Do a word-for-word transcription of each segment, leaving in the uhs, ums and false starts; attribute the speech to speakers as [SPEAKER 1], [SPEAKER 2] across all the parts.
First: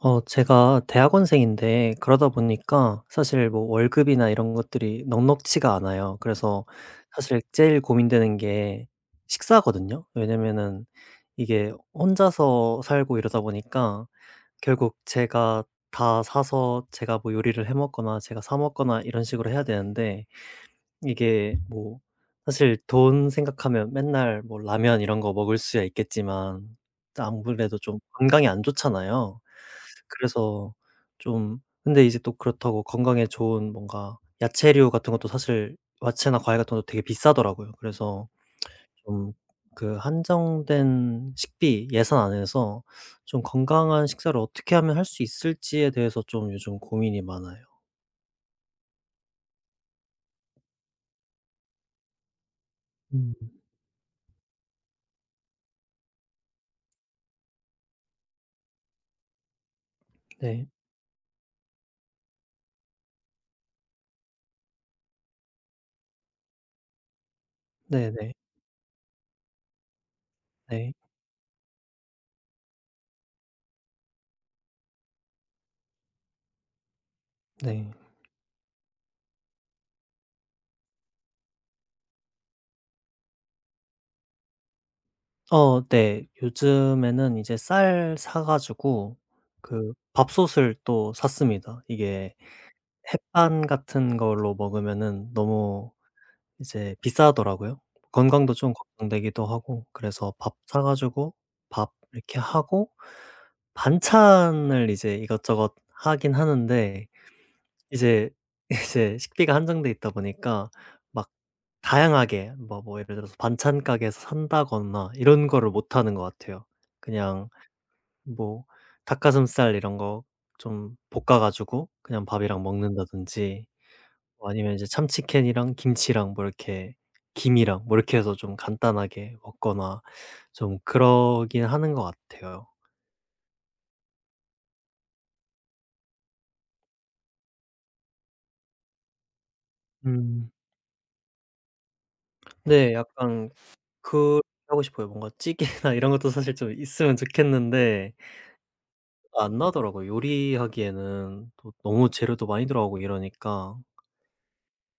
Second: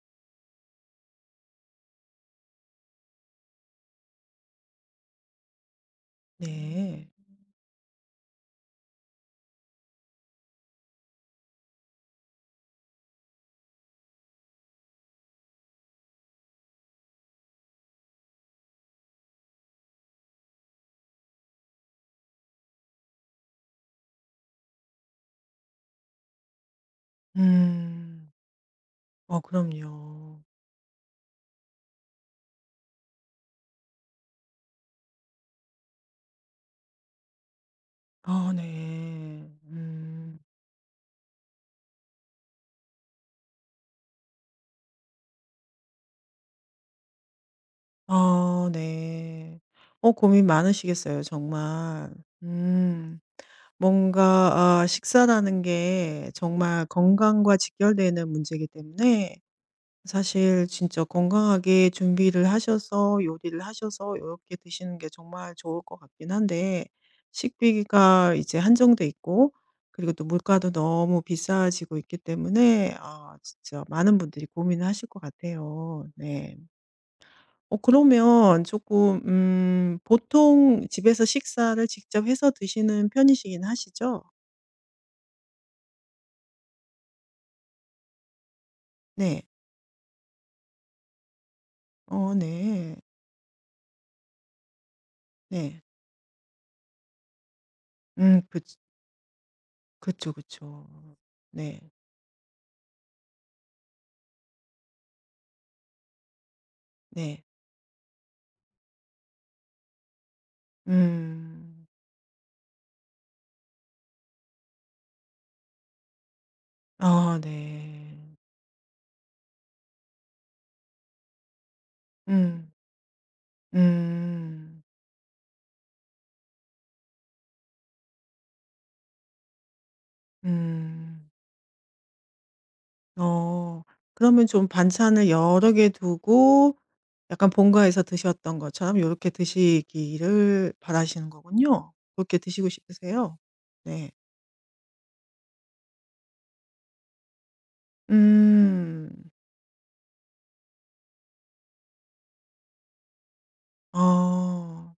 [SPEAKER 1] 어 제가 대학원생인데 그러다 보니까 사실 뭐 월급이나 이런 것들이 넉넉치가 않아요. 그래서
[SPEAKER 2] 네.
[SPEAKER 1] 사실 제일 고민되는 게 식사거든요. 왜냐면은 이게 혼자서 살고 이러다 보니까 결국 제가 다 사서 제가 뭐 요리를 해 먹거나 제가 사 먹거나 이런 식으로 해야 되는데 이게 뭐 사실 돈 생각하면 맨날 뭐 라면 이런 거 먹을 수야 있겠지만 아무래도 좀
[SPEAKER 2] 음.
[SPEAKER 1] 건강에 안
[SPEAKER 2] 어
[SPEAKER 1] 좋잖아요.
[SPEAKER 2] 그럼요.
[SPEAKER 1] 그래서 좀 근데 이제 또 그렇다고 건강에 좋은 뭔가 야채류 같은 것도 사실 야채나 과일 같은 것도 되게 비싸더라고요. 그래서
[SPEAKER 2] 아
[SPEAKER 1] 좀
[SPEAKER 2] 네.
[SPEAKER 1] 그
[SPEAKER 2] 음.
[SPEAKER 1] 한정된 식비 예산 안에서 좀 건강한 식사를 어떻게 하면 할 수 있을지에 대해서 좀 요즘 고민이 많아요.
[SPEAKER 2] 아 네. 어 고민 많으시겠어요 정말. 음.
[SPEAKER 1] 음.
[SPEAKER 2] 뭔가 아 식사라는 게 정말 건강과 직결되는 문제이기 때문에
[SPEAKER 1] 네.
[SPEAKER 2] 사실 진짜 건강하게 준비를 하셔서 요리를 하셔서 이렇게 드시는 게 정말 좋을 것 같긴 한데,
[SPEAKER 1] 네네.
[SPEAKER 2] 식비가 이제 한정돼 있고 그리고 또 물가도
[SPEAKER 1] 네.
[SPEAKER 2] 너무 비싸지고 있기 때문에 아 진짜 많은 분들이 고민을 하실 것 같아요. 네. 어
[SPEAKER 1] 네.
[SPEAKER 2] 그러면 조금 음 보통 집에서 식사를 직접 해서 드시는 편이시긴 하시죠?
[SPEAKER 1] 어 네. 요즘에는 이제 쌀 사 가지고
[SPEAKER 2] 네.
[SPEAKER 1] 그 밥솥을 또 샀습니다.
[SPEAKER 2] 어
[SPEAKER 1] 이게
[SPEAKER 2] 네.
[SPEAKER 1] 햇반 같은 걸로 먹으면은
[SPEAKER 2] 네.
[SPEAKER 1] 너무 이제 비싸더라고요.
[SPEAKER 2] 음
[SPEAKER 1] 건강도 좀
[SPEAKER 2] 그쵸.
[SPEAKER 1] 걱정되기도 하고
[SPEAKER 2] 그쵸,
[SPEAKER 1] 그래서 밥
[SPEAKER 2] 그쵸.
[SPEAKER 1] 사 가지고
[SPEAKER 2] 네.
[SPEAKER 1] 밥 이렇게 하고 반찬을 이제 이것저것 하긴 하는데
[SPEAKER 2] 네.
[SPEAKER 1] 이제 이제 식비가 한정돼 있다 보니까 막
[SPEAKER 2] 음.
[SPEAKER 1] 다양하게 뭐 뭐 예를 들어서 반찬 가게에서 산다거나 이런 거를 못 하는 것 같아요.
[SPEAKER 2] 아
[SPEAKER 1] 그냥
[SPEAKER 2] 네.
[SPEAKER 1] 뭐 닭가슴살 이런 거 좀 볶아 가지고 그냥 밥이랑
[SPEAKER 2] 음.
[SPEAKER 1] 먹는다든지 뭐 아니면
[SPEAKER 2] 음.
[SPEAKER 1] 이제 참치캔이랑 김치랑 뭐 이렇게 김이랑 뭐 이렇게 해서 좀 간단하게 먹거나 좀
[SPEAKER 2] 음.
[SPEAKER 1] 그러긴 하는 것 같아요.
[SPEAKER 2] 어. 그러면 좀 반찬을 여러 개 두고 약간 본가에서 드셨던 것처럼 요렇게
[SPEAKER 1] 음.
[SPEAKER 2] 드시기를 바라시는 거군요. 그렇게 드시고
[SPEAKER 1] 네.
[SPEAKER 2] 싶으세요?
[SPEAKER 1] 약간
[SPEAKER 2] 네.
[SPEAKER 1] 그렇게 하고 싶어요. 뭔가 찌개나 이런 것도 사실 좀 있으면 좋겠는데
[SPEAKER 2] 음.
[SPEAKER 1] 안 나더라고요. 요리하기에는 또 너무 재료도 많이 들어가고 이러니까.
[SPEAKER 2] 어.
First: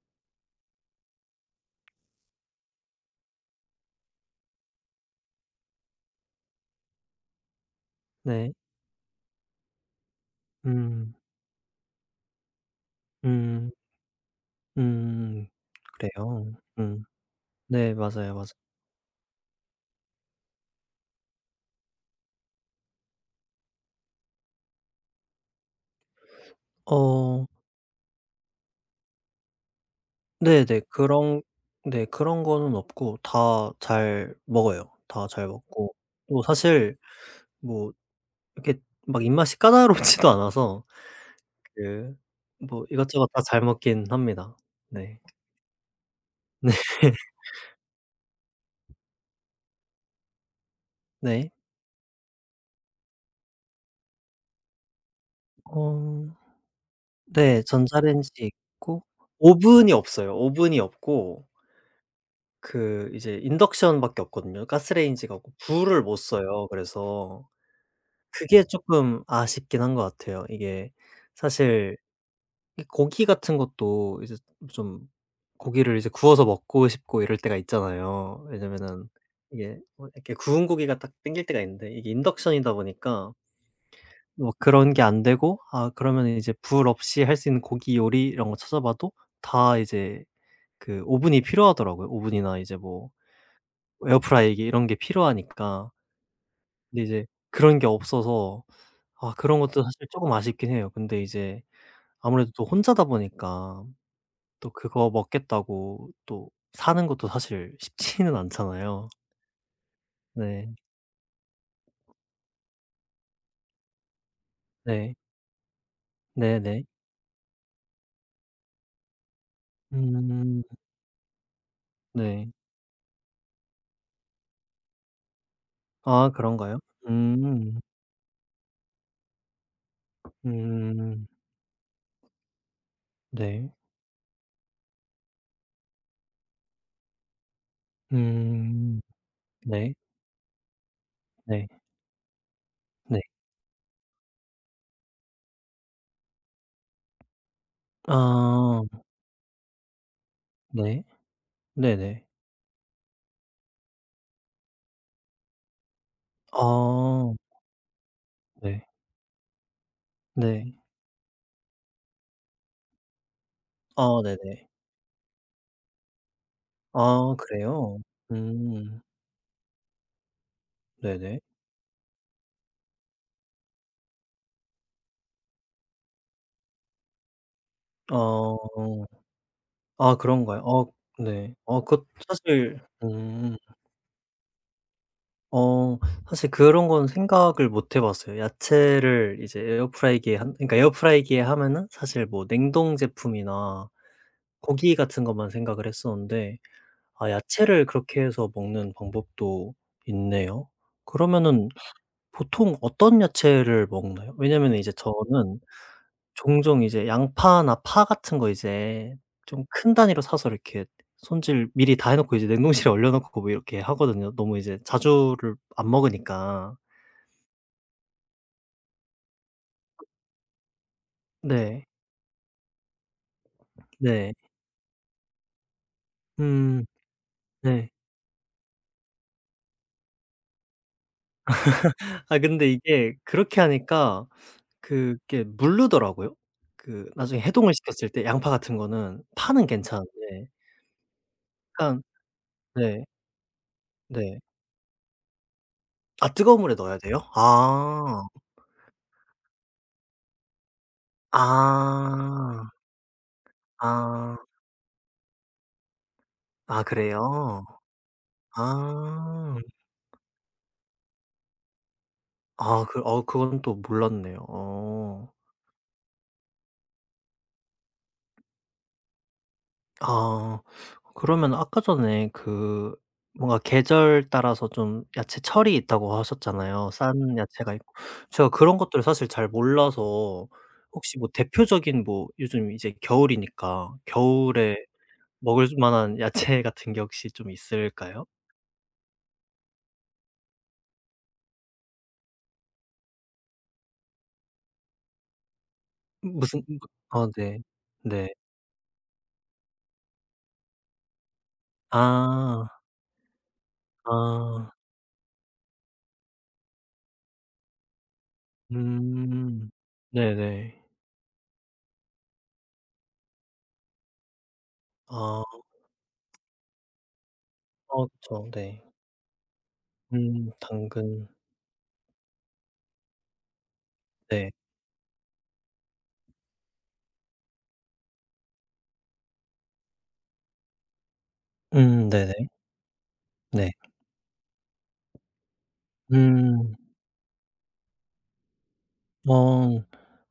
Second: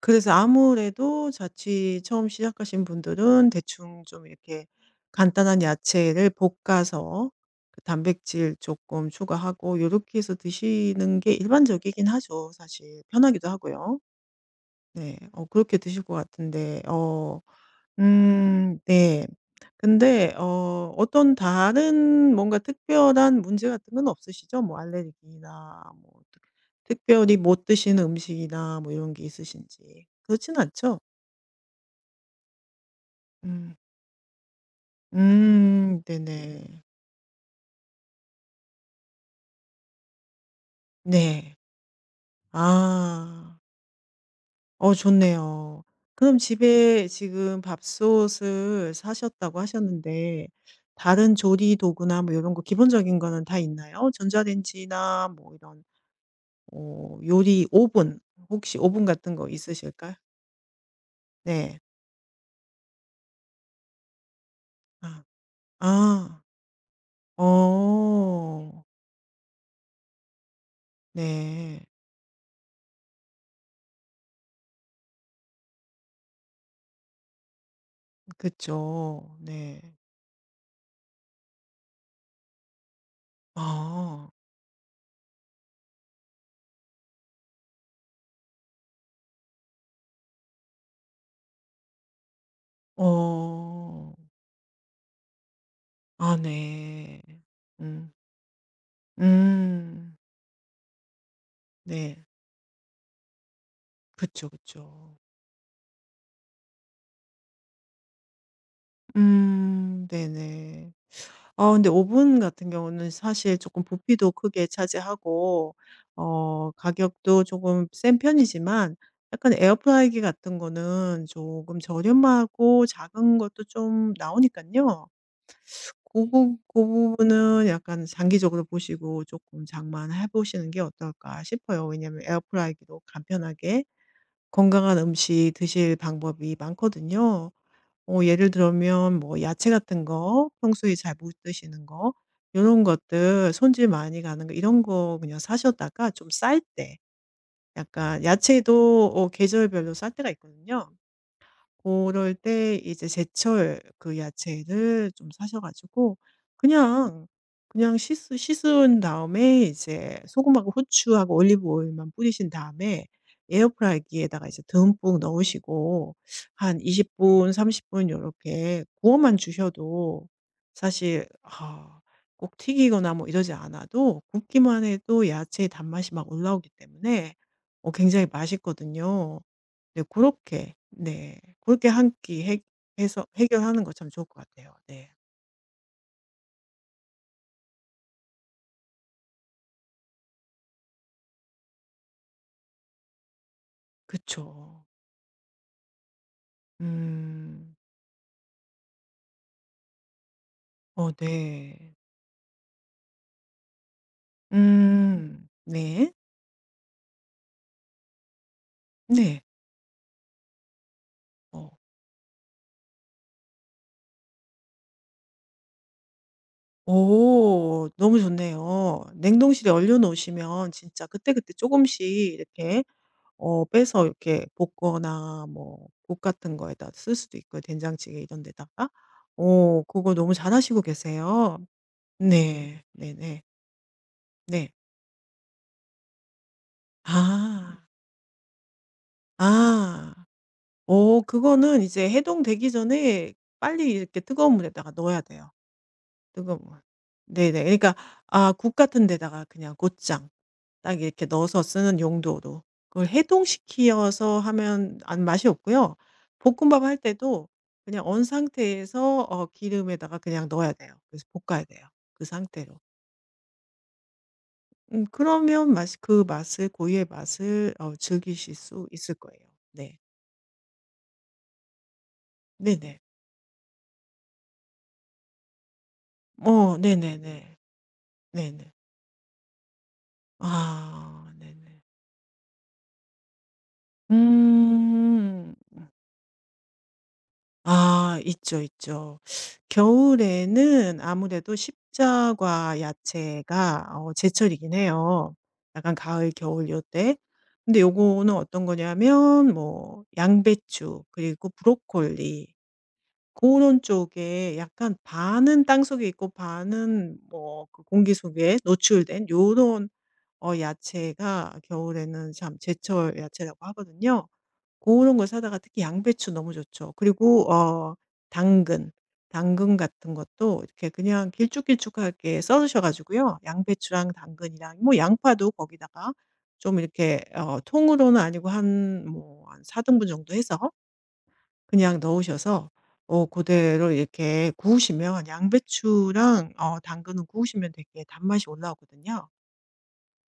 [SPEAKER 2] 그래서 아무래도 자취 처음 시작하신 분들은 대충 좀 이렇게 간단한 야채를 볶아서 그
[SPEAKER 1] 네.
[SPEAKER 2] 단백질 조금 추가하고 요렇게 해서
[SPEAKER 1] 음.
[SPEAKER 2] 드시는 게 일반적이긴 하죠, 사실. 편하기도
[SPEAKER 1] 음.
[SPEAKER 2] 하고요. 네. 어
[SPEAKER 1] 음.
[SPEAKER 2] 그렇게 드실 것
[SPEAKER 1] 그래요.
[SPEAKER 2] 같은데
[SPEAKER 1] 음.
[SPEAKER 2] 어
[SPEAKER 1] 네. 맞아요, 맞아요.
[SPEAKER 2] 음 네. 근데 어 어떤 다른 뭔가 특별한 문제 같은 건 없으시죠? 뭐 알레르기나 뭐 특 특별히
[SPEAKER 1] 어
[SPEAKER 2] 못 드시는 음식이나 뭐 이런 게 있으신지. 그렇진
[SPEAKER 1] 네네.
[SPEAKER 2] 않죠?
[SPEAKER 1] 그런 네, 그런 거는 없고 다
[SPEAKER 2] 음.
[SPEAKER 1] 잘 먹어요. 다 잘 먹고
[SPEAKER 2] 음
[SPEAKER 1] 또
[SPEAKER 2] 네네.
[SPEAKER 1] 사실 뭐 이렇게 막 입맛이 까다롭지도 않아서
[SPEAKER 2] 네.
[SPEAKER 1] 그 뭐 이것저것 다
[SPEAKER 2] 아.
[SPEAKER 1] 잘 먹긴 합니다.
[SPEAKER 2] 어
[SPEAKER 1] 네.
[SPEAKER 2] 좋네요. 그럼 집에 지금 밥솥을 사셨다고 하셨는데 다른
[SPEAKER 1] 네.
[SPEAKER 2] 조리 도구나 뭐 이런 거 기본적인 거는 다 있나요? 전자레인지나 뭐 이런
[SPEAKER 1] 어
[SPEAKER 2] 어
[SPEAKER 1] 네.
[SPEAKER 2] 요리 오븐
[SPEAKER 1] 전자레인지
[SPEAKER 2] 혹시
[SPEAKER 1] 있고
[SPEAKER 2] 오븐 같은 거
[SPEAKER 1] 오븐이
[SPEAKER 2] 있으실까요?
[SPEAKER 1] 없어요. 오븐이 없고
[SPEAKER 2] 네.
[SPEAKER 1] 그 이제 인덕션밖에 없거든요.
[SPEAKER 2] 아.
[SPEAKER 1] 가스레인지가 없고 불을 못
[SPEAKER 2] 아.
[SPEAKER 1] 써요. 그래서 그게
[SPEAKER 2] 어.
[SPEAKER 1] 쪼끔 아쉽긴 한 것 같아요. 이게
[SPEAKER 2] 네.
[SPEAKER 1] 사실 이 고기 같은 것도 이제 좀 고기를 이제 구워서 먹고 싶고 이럴 때가 있잖아요. 왜냐면은
[SPEAKER 2] 그쵸.
[SPEAKER 1] 이게
[SPEAKER 2] 네.
[SPEAKER 1] 뭐 이렇게 구운 고기가 딱 땡길 때가 있는데 이게 인덕션이다 보니까
[SPEAKER 2] 아.
[SPEAKER 1] 뭐 그런 게 안 되고 아 그러면 이제 불 없이 할 수 있는 고기 요리 이런 거 찾아봐도 다 이제 그 오븐이 필요하더라고요. 오븐이나 이제 뭐
[SPEAKER 2] 어.
[SPEAKER 1] 에어프라이기 이런 게 필요하니까.
[SPEAKER 2] 아
[SPEAKER 1] 근데
[SPEAKER 2] 네.
[SPEAKER 1] 이제 그런 게
[SPEAKER 2] 음.
[SPEAKER 1] 없어서 아 그런 것도 사실
[SPEAKER 2] 음.
[SPEAKER 1] 쪼금 아쉽긴 해요. 근데 이제
[SPEAKER 2] 네.
[SPEAKER 1] 아무래도 또 혼자다 보니까
[SPEAKER 2] 그쵸,
[SPEAKER 1] 또 그거
[SPEAKER 2] 그쵸.
[SPEAKER 1] 먹겠다고 또 사는 것도 사실 쉽지는 않잖아요.
[SPEAKER 2] 음.
[SPEAKER 1] 네.
[SPEAKER 2] 네네. 어 근데 오븐 같은 경우는 사실 조금 부피도 크게
[SPEAKER 1] 네.
[SPEAKER 2] 차지하고 어
[SPEAKER 1] 네네.
[SPEAKER 2] 가격도 조금 센 편이지만, 약간 에어프라이기 같은
[SPEAKER 1] 음.
[SPEAKER 2] 거는 조금
[SPEAKER 1] 네.
[SPEAKER 2] 저렴하고 작은 것도 좀 나오니까요, 그
[SPEAKER 1] 아 그런가요?
[SPEAKER 2] 부분은
[SPEAKER 1] 음.
[SPEAKER 2] 약간 장기적으로 보시고 조금 장만해 보시는 게
[SPEAKER 1] 음.
[SPEAKER 2] 어떨까 싶어요. 왜냐하면 에어프라이기도
[SPEAKER 1] 네.
[SPEAKER 2] 간편하게 건강한 음식 드실 방법이 많거든요. 어 예를
[SPEAKER 1] 음.
[SPEAKER 2] 들면 뭐 야채
[SPEAKER 1] 네.
[SPEAKER 2] 같은 거 평소에 잘 못
[SPEAKER 1] 네.
[SPEAKER 2] 드시는 거, 이런
[SPEAKER 1] 네.
[SPEAKER 2] 것들 손질 많이 가는 거 이런 거 그냥 사셨다가 좀 쌀 때, 약간
[SPEAKER 1] 아.
[SPEAKER 2] 야채도 어 계절별로 쌀 때가 있거든요.
[SPEAKER 1] 네.
[SPEAKER 2] 그
[SPEAKER 1] 네네.
[SPEAKER 2] 럴 때 이제 제철 그 야채를 좀 사셔 가지고 그냥,
[SPEAKER 1] 아.
[SPEAKER 2] 그냥 씻
[SPEAKER 1] 네.
[SPEAKER 2] 씻은 다음에 이제 소금하고
[SPEAKER 1] 네.
[SPEAKER 2] 후추하고 올리브 오일만 뿌리신 다음에
[SPEAKER 1] 아
[SPEAKER 2] 에어프라이기에다가 이제
[SPEAKER 1] 네네.
[SPEAKER 2] 듬뿍 넣으시고 한 이십
[SPEAKER 1] 아
[SPEAKER 2] 분, 30
[SPEAKER 1] 그래요?
[SPEAKER 2] 분 요렇게
[SPEAKER 1] 음.
[SPEAKER 2] 구워만 주셔도, 사실
[SPEAKER 1] 네네.
[SPEAKER 2] 아 꼭 튀기거나 뭐 이러지 않아도 굽기만 해도 야채의 단맛이 막 올라오기 때문에 어 굉장히
[SPEAKER 1] 어.
[SPEAKER 2] 맛있거든요. 네
[SPEAKER 1] 아
[SPEAKER 2] 그렇
[SPEAKER 1] 그런가요?
[SPEAKER 2] 게
[SPEAKER 1] 어
[SPEAKER 2] 네
[SPEAKER 1] 네.
[SPEAKER 2] 그렇
[SPEAKER 1] 어
[SPEAKER 2] 게
[SPEAKER 1] 그
[SPEAKER 2] 한 끼 해
[SPEAKER 1] 사실
[SPEAKER 2] 해서
[SPEAKER 1] 음.
[SPEAKER 2] 해결하는 거 참 좋을 것 같아요. 네.
[SPEAKER 1] 어 사실 그런 건 생각을 못 해 봤어요. 야채를 이제 에어프라이기에 한 그러니까 에어프라이기에 하면은 사실 뭐 냉동 제품이나
[SPEAKER 2] 그쵸.
[SPEAKER 1] 고기 같은 것만 생각을 했었는데 아
[SPEAKER 2] 음.
[SPEAKER 1] 야채를 그렇게 해서 먹는 방법도 있네요.
[SPEAKER 2] 어
[SPEAKER 1] 그러면은
[SPEAKER 2] 네.
[SPEAKER 1] 보통 어떤 야채를 먹나요? 왜냐면 이제
[SPEAKER 2] 음.
[SPEAKER 1] 저는
[SPEAKER 2] 네.
[SPEAKER 1] 종종 이제 양파나 파 같은 거 이제
[SPEAKER 2] 네.
[SPEAKER 1] 좀 큰 단위로 사서 이렇게 손질
[SPEAKER 2] 어.
[SPEAKER 1] 미리 다 해 놓고 이제 냉동실에 얼려 놓고 뭐 이렇게 하거든요. 너무 이제 자주를 안 먹으니까.
[SPEAKER 2] 오 너무 좋네요. 냉동실에 얼려 놓으시면 진짜 그때그때 조금
[SPEAKER 1] 네.
[SPEAKER 2] 씩 이렇게 어 빼서
[SPEAKER 1] 네.
[SPEAKER 2] 이렇게 볶거나 뭐 국 같은
[SPEAKER 1] 음
[SPEAKER 2] 거에다 쓸 수도 있고요,
[SPEAKER 1] 네.
[SPEAKER 2] 된장찌개 이런 데다가. 오. 그거 너무 잘하시고 계세요.
[SPEAKER 1] 아 근데
[SPEAKER 2] 네. 네네.
[SPEAKER 1] 이게
[SPEAKER 2] 네.
[SPEAKER 1] 그렇게 하니까
[SPEAKER 2] 네.
[SPEAKER 1] 그게 물르더라고요. 그 나중에 해동을
[SPEAKER 2] 아.
[SPEAKER 1] 시켰을 때 양파 같은 거는 파는
[SPEAKER 2] 아.
[SPEAKER 1] 괜찮은데
[SPEAKER 2] 어 그거는
[SPEAKER 1] 약간
[SPEAKER 2] 이제 해동되기
[SPEAKER 1] 네.
[SPEAKER 2] 전에 빨리 이렇게
[SPEAKER 1] 네.
[SPEAKER 2] 뜨거운 물에다가 넣어야 돼요.
[SPEAKER 1] 아
[SPEAKER 2] 뜨거운
[SPEAKER 1] 뜨거운 물에
[SPEAKER 2] 물.
[SPEAKER 1] 넣어야 돼요?
[SPEAKER 2] 네네. 그러니까
[SPEAKER 1] 아.
[SPEAKER 2] 아 국 같은 데다가 그냥 곧장 딱 이렇게 넣어서 쓰는 용도로.
[SPEAKER 1] 아.
[SPEAKER 2] 그걸
[SPEAKER 1] 아.
[SPEAKER 2] 해동시켜서 하면 안 맛이 없고요. 볶음밥
[SPEAKER 1] 아
[SPEAKER 2] 할 때도
[SPEAKER 1] 그래요?
[SPEAKER 2] 그냥 언 상태에서 어
[SPEAKER 1] 아.
[SPEAKER 2] 기름에다가 그냥 넣어야 돼요. 그래서 볶아야 돼요, 그
[SPEAKER 1] 아
[SPEAKER 2] 상태로.
[SPEAKER 1] 그 어 그건 또 몰랐네요.
[SPEAKER 2] 음
[SPEAKER 1] 어.
[SPEAKER 2] 그러면 맛이 그 맛을 고유의 맛을 어 즐기실 수 있을 거예요. 네.
[SPEAKER 1] 아. 그러면 아까 전에 그
[SPEAKER 2] 네네.
[SPEAKER 1] 뭔가 계절 따라서 좀 야채 철이 있다고
[SPEAKER 2] 어
[SPEAKER 1] 하셨잖아요. 싼
[SPEAKER 2] 네네네.
[SPEAKER 1] 야채가 있고. 제가
[SPEAKER 2] 네네.
[SPEAKER 1] 그런 것들을 사실 잘 몰라서 혹시 뭐
[SPEAKER 2] 아 네네.
[SPEAKER 1] 대표적인 뭐 요즘 이제 겨울이니까 겨울에
[SPEAKER 2] 음.
[SPEAKER 1] 먹을 만한 야채 같은 게 혹시 좀
[SPEAKER 2] 아
[SPEAKER 1] 있을까요?
[SPEAKER 2] 있죠, 있죠. 겨울에는 아무래도 십자과 야채가 어 제철이긴 해요. 약간 가을,
[SPEAKER 1] 무슨 어
[SPEAKER 2] 겨울 요때.
[SPEAKER 1] 아 네.
[SPEAKER 2] 근데
[SPEAKER 1] 네.
[SPEAKER 2] 요거는 어떤 거냐면 뭐 양배추 그리고 브로콜리
[SPEAKER 1] 아.
[SPEAKER 2] 그런 쪽에,
[SPEAKER 1] 아.
[SPEAKER 2] 약간 반은 땅속에 있고 반은 뭐 그 공기 속에 노출된
[SPEAKER 1] 음.
[SPEAKER 2] 요런 어
[SPEAKER 1] 네네.
[SPEAKER 2] 야채가 겨울에는 참 제철 야채라고 하거든요. 고런 걸
[SPEAKER 1] 아.
[SPEAKER 2] 사다가 특히 양배추 너무 좋죠. 그리고 어
[SPEAKER 1] 어 그쵸. 네.
[SPEAKER 2] 당근, 당근 같은
[SPEAKER 1] 음
[SPEAKER 2] 것도 이렇게
[SPEAKER 1] 당근.
[SPEAKER 2] 그냥 길쭉길쭉하게 썰으셔 가지고요. 양배추랑
[SPEAKER 1] 네.
[SPEAKER 2] 당근이랑 뭐 양파도 거기다가 좀 이렇게 어 통으로는 아니고 한 뭐 한 사 등분 정도 해서 그냥
[SPEAKER 1] 음 네네.
[SPEAKER 2] 넣으셔서 어 그
[SPEAKER 1] 네.
[SPEAKER 2] 대로 이렇게 구우시면 양배추랑
[SPEAKER 1] 음.
[SPEAKER 2] 어 당근은 구우시면 되게 단맛이 올라오거든요.
[SPEAKER 1] 어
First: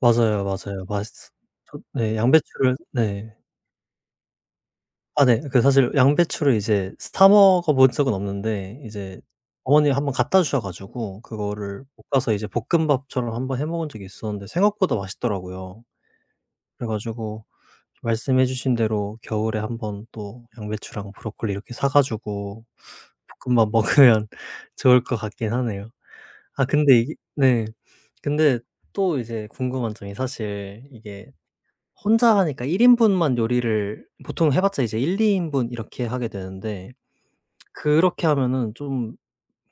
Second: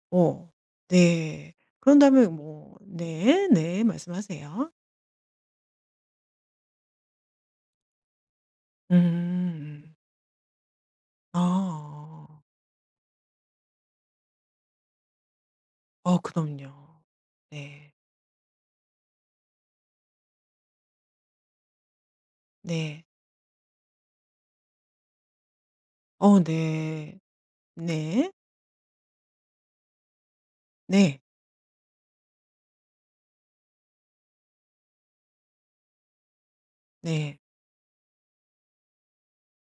[SPEAKER 1] 맞아요,
[SPEAKER 2] 어
[SPEAKER 1] 맞아요. 맛있어
[SPEAKER 2] 네.
[SPEAKER 1] 저
[SPEAKER 2] 그런
[SPEAKER 1] 네
[SPEAKER 2] 다음에 뭐
[SPEAKER 1] 양배추를 네.
[SPEAKER 2] 네. 네. 말씀하세요.
[SPEAKER 1] 아 네. 그 사실 양배추를 이제 사 먹어 본 적은 없는데 이제
[SPEAKER 2] 음.
[SPEAKER 1] 어머니가 한번 갖다 주셔 가지고 그거를
[SPEAKER 2] 아.
[SPEAKER 1] 볶아서 이제 볶음밥처럼 한번 해 먹은 적이 있었는데 생각보다 맛있더라고요.
[SPEAKER 2] 어
[SPEAKER 1] 그래
[SPEAKER 2] 그럼요.
[SPEAKER 1] 가지고
[SPEAKER 2] 네.
[SPEAKER 1] 말씀해 주신 대로 겨울에 한번 또 양배추랑 브로콜리 이렇게 사 가지고
[SPEAKER 2] 네.
[SPEAKER 1] 볶음밥 먹으면 좋을 것 같긴 하네요.
[SPEAKER 2] 어
[SPEAKER 1] 아 근데 이게
[SPEAKER 2] 네.
[SPEAKER 1] 네.
[SPEAKER 2] 네.
[SPEAKER 1] 근데 또 이제 궁금한 점이 사실
[SPEAKER 2] 네.
[SPEAKER 1] 이게 혼자 하니까 일 인분만 요리를 보통 해 봤자 이제 일에서 이 인분 이렇게 하게 되는데
[SPEAKER 2] 네.
[SPEAKER 1] 그렇게 하면은 좀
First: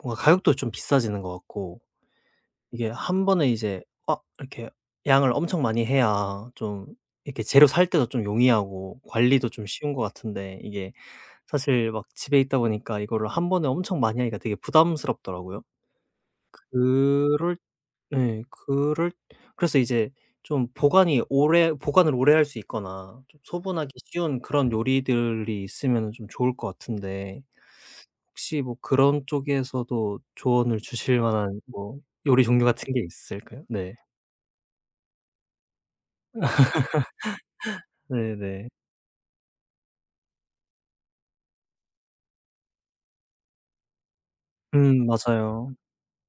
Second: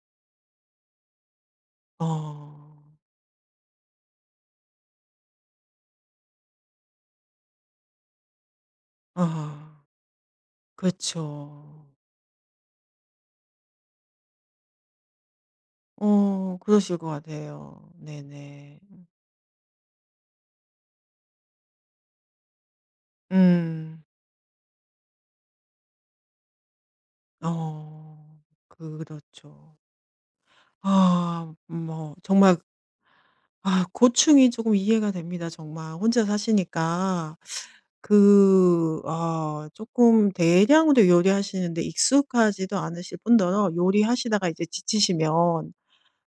[SPEAKER 1] 뭔가 가격도 좀 비싸지는 것 같고
[SPEAKER 2] 어.
[SPEAKER 1] 이게 한 번에 이제 아 이렇게 양을 엄청 많이 해야 좀 이렇게 재료 살 때도 좀 용이하고 관리도 좀
[SPEAKER 2] 아.
[SPEAKER 1] 쉬운 것 같은데 이게 사실
[SPEAKER 2] 그렇죠.
[SPEAKER 1] 막 집에 있다 보니까 이거를 한 번에 엄청 많이 하기가 되게 부담스럽더라고요.
[SPEAKER 2] 어 그러실 것
[SPEAKER 1] 그럴
[SPEAKER 2] 같아요.
[SPEAKER 1] 예.
[SPEAKER 2] 네네.
[SPEAKER 1] 그럴 그래서 이제 좀 보관이 오래 보관을 오래 할 수 있거나 좀 소분하기
[SPEAKER 2] 음.
[SPEAKER 1] 쉬운 그런 요리들이 있으면은 좀 좋을 것 같은데
[SPEAKER 2] 어.
[SPEAKER 1] 혹시 뭐 그런
[SPEAKER 2] 그렇죠.
[SPEAKER 1] 쪽에서도 조언을 주실
[SPEAKER 2] 아
[SPEAKER 1] 만한 뭐
[SPEAKER 2] 뭐
[SPEAKER 1] 요리
[SPEAKER 2] 정말
[SPEAKER 1] 종류 같은 게 있을까요?
[SPEAKER 2] 아
[SPEAKER 1] 네.
[SPEAKER 2] 고충이 조금 이해가 됩니다 정말. 혼자 사시니까
[SPEAKER 1] 네네.
[SPEAKER 2] 그 아쪼 대량으로 요리하시는데 익숙하지도 않으실 뿐더러, 요리하시다가 이제
[SPEAKER 1] 음 맞아요.
[SPEAKER 2] 지치시면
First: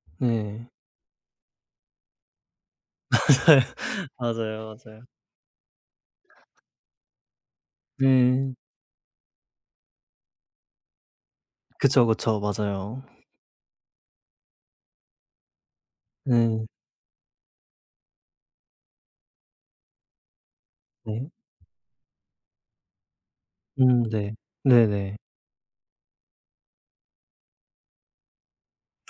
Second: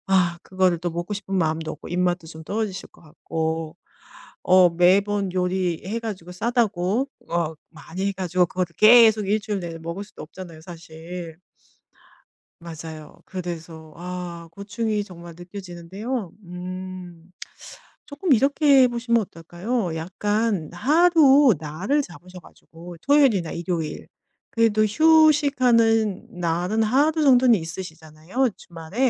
[SPEAKER 2] 아
[SPEAKER 1] 네.
[SPEAKER 2] 그거를 또 먹고 싶은 마음도 없고 입맛도 좀 떨어지실 것 같고, 어
[SPEAKER 1] 맞아요, 맞아요.
[SPEAKER 2] 매번 요리해 가지고 싸다고 어 많이 해 가지고
[SPEAKER 1] 네.
[SPEAKER 2] 그거를 계속 일주일 내내 먹을 수도 없잖아요 사실.
[SPEAKER 1] 그쵸, 그쵸. 맞아요.
[SPEAKER 2] 맞아요. 그래서 아 고충이 정말 느껴지는데요.
[SPEAKER 1] 네.
[SPEAKER 2] 음 조금 이렇게 보시면 어떨까요? 약간
[SPEAKER 1] 네.
[SPEAKER 2] 하루 날을 잡으셔 가지고 토요일이나
[SPEAKER 1] 음
[SPEAKER 2] 일요일,
[SPEAKER 1] 네.
[SPEAKER 2] 그래도
[SPEAKER 1] 네네.
[SPEAKER 2] 휴식하는 날은 하루 정도는 있으시잖아요,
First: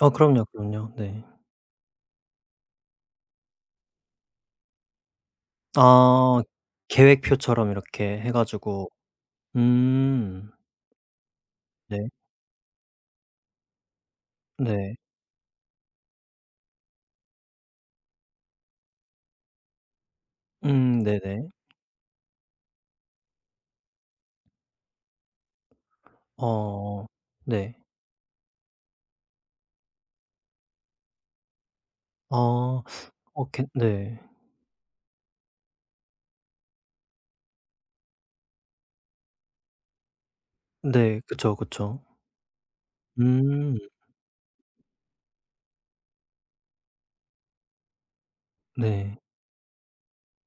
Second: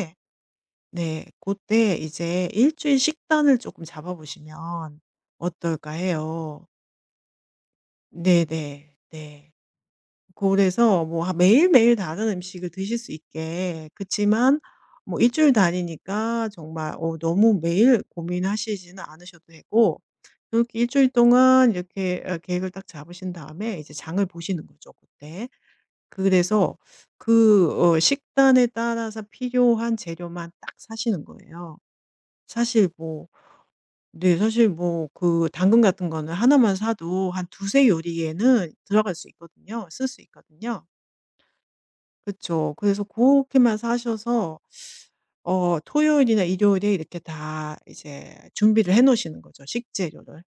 [SPEAKER 1] 아 그럼요, 그럼요.
[SPEAKER 2] 네.
[SPEAKER 1] 네.
[SPEAKER 2] 그때 이제 일 주일 식단을 조금 잡아 보시면 어떨까
[SPEAKER 1] 아
[SPEAKER 2] 해요.
[SPEAKER 1] 계획표처럼 이렇게 해 가지고
[SPEAKER 2] 네네. 네.
[SPEAKER 1] 음.
[SPEAKER 2] 그래서 뭐 하 매일매일
[SPEAKER 1] 네.
[SPEAKER 2] 다른 음식을 드실 수 있게, 그치만
[SPEAKER 1] 네.
[SPEAKER 2] 뭐 일 주일 다니니까 정말 어 너무 매일 고민하시지는 않으셔도 되고, 그렇게 일
[SPEAKER 1] 음
[SPEAKER 2] 주일
[SPEAKER 1] 네네.
[SPEAKER 2] 동안 이렇게 어 계획을 딱 잡으신 다음에 이제 장을 보시는 거죠 그때. 그래서
[SPEAKER 1] 어.
[SPEAKER 2] 그
[SPEAKER 1] 네.
[SPEAKER 2] 어 식단에 따라서 필요한 재료만 딱 사시는 거예요.
[SPEAKER 1] 오
[SPEAKER 2] 사실 뭐
[SPEAKER 1] 어괜 네.
[SPEAKER 2] 네 사실 뭐 그 당근 같은 거는 하나만 사도 한 두세 요리에는 들어갈 수 있거든요. 쓸 수 있거든요.
[SPEAKER 1] 네. 그쵸, 그쵸.
[SPEAKER 2] 그쵸. 그래서 그렇게만
[SPEAKER 1] 음
[SPEAKER 2] 사셔서 어 토요일이나 일요일에 이렇게 다 이제 준비를 해
[SPEAKER 1] 네.
[SPEAKER 2] 놓으시는 거죠, 식재료를.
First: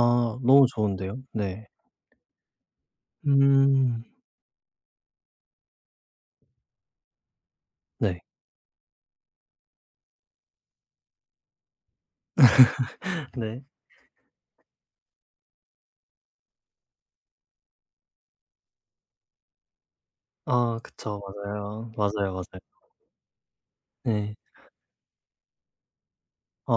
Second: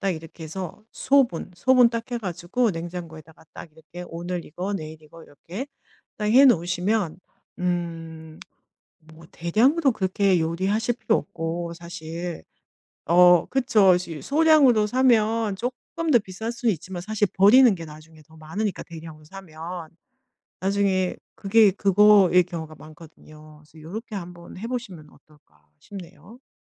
[SPEAKER 2] 딱 이렇게
[SPEAKER 1] 너무
[SPEAKER 2] 해서
[SPEAKER 1] 좋은데요.
[SPEAKER 2] 소분,
[SPEAKER 1] 네.
[SPEAKER 2] 소분 딱 해 가지고 냉장고에다가 딱
[SPEAKER 1] 음.
[SPEAKER 2] 이렇게 오늘 이거 내일 이거 이렇게 딱 해 놓으시면
[SPEAKER 1] 네.
[SPEAKER 2] 음 뭐 대량으로 그렇게 요리하실 필요 없고 사실. 어
[SPEAKER 1] 네.
[SPEAKER 2] 그쵸. 시 소량으로 사면 조금 더 비쌀 수는 있지만 사실 버리는 게 나중에 더 많으니까 대량으로 사면
[SPEAKER 1] 아
[SPEAKER 2] 나중에
[SPEAKER 1] 그쵸.
[SPEAKER 2] 그게
[SPEAKER 1] 맞아요. 맞아요,
[SPEAKER 2] 그거일
[SPEAKER 1] 맞아요.
[SPEAKER 2] 경우가 많거든요. 그래서 요렇게
[SPEAKER 1] 네.
[SPEAKER 2] 한번 해 보시면 어떨까 싶네요.
[SPEAKER 1] 아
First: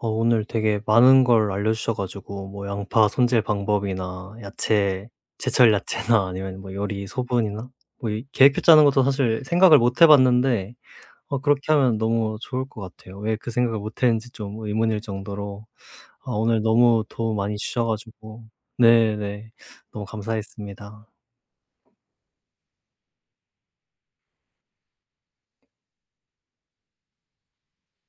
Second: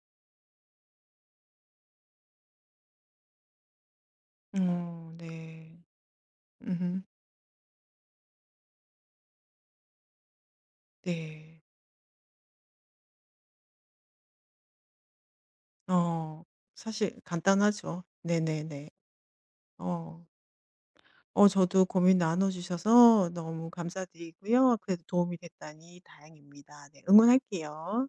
[SPEAKER 1] 어 오늘 되게 많은 걸 알려주셔 가지고 뭐 양파 손질 방법이나 야채
[SPEAKER 2] 어
[SPEAKER 1] 제철
[SPEAKER 2] 네.
[SPEAKER 1] 야채나 아니면 뭐
[SPEAKER 2] 음음.
[SPEAKER 1] 요리 소분이나 뭐 이 계획표 짜는 것도 사실 생각을 못해 봤는데 어
[SPEAKER 2] 네.
[SPEAKER 1] 그렇게 하면 너무 좋을 것 같아요. 왜 그 생각을 못 했는지 좀 의문일 정도로 아
[SPEAKER 2] 어
[SPEAKER 1] 오늘 너무
[SPEAKER 2] 사실
[SPEAKER 1] 도움 많이 주셔
[SPEAKER 2] 간단하죠.
[SPEAKER 1] 가지고
[SPEAKER 2] 네네네.
[SPEAKER 1] 네네. 너무
[SPEAKER 2] 어.
[SPEAKER 1] 감사했습니다.
[SPEAKER 2] 어 저도 고민 나눠 주셔서 너무 감사드리고요. 그래도 도움이 됐다니 다행입니다. 네 응원할게요.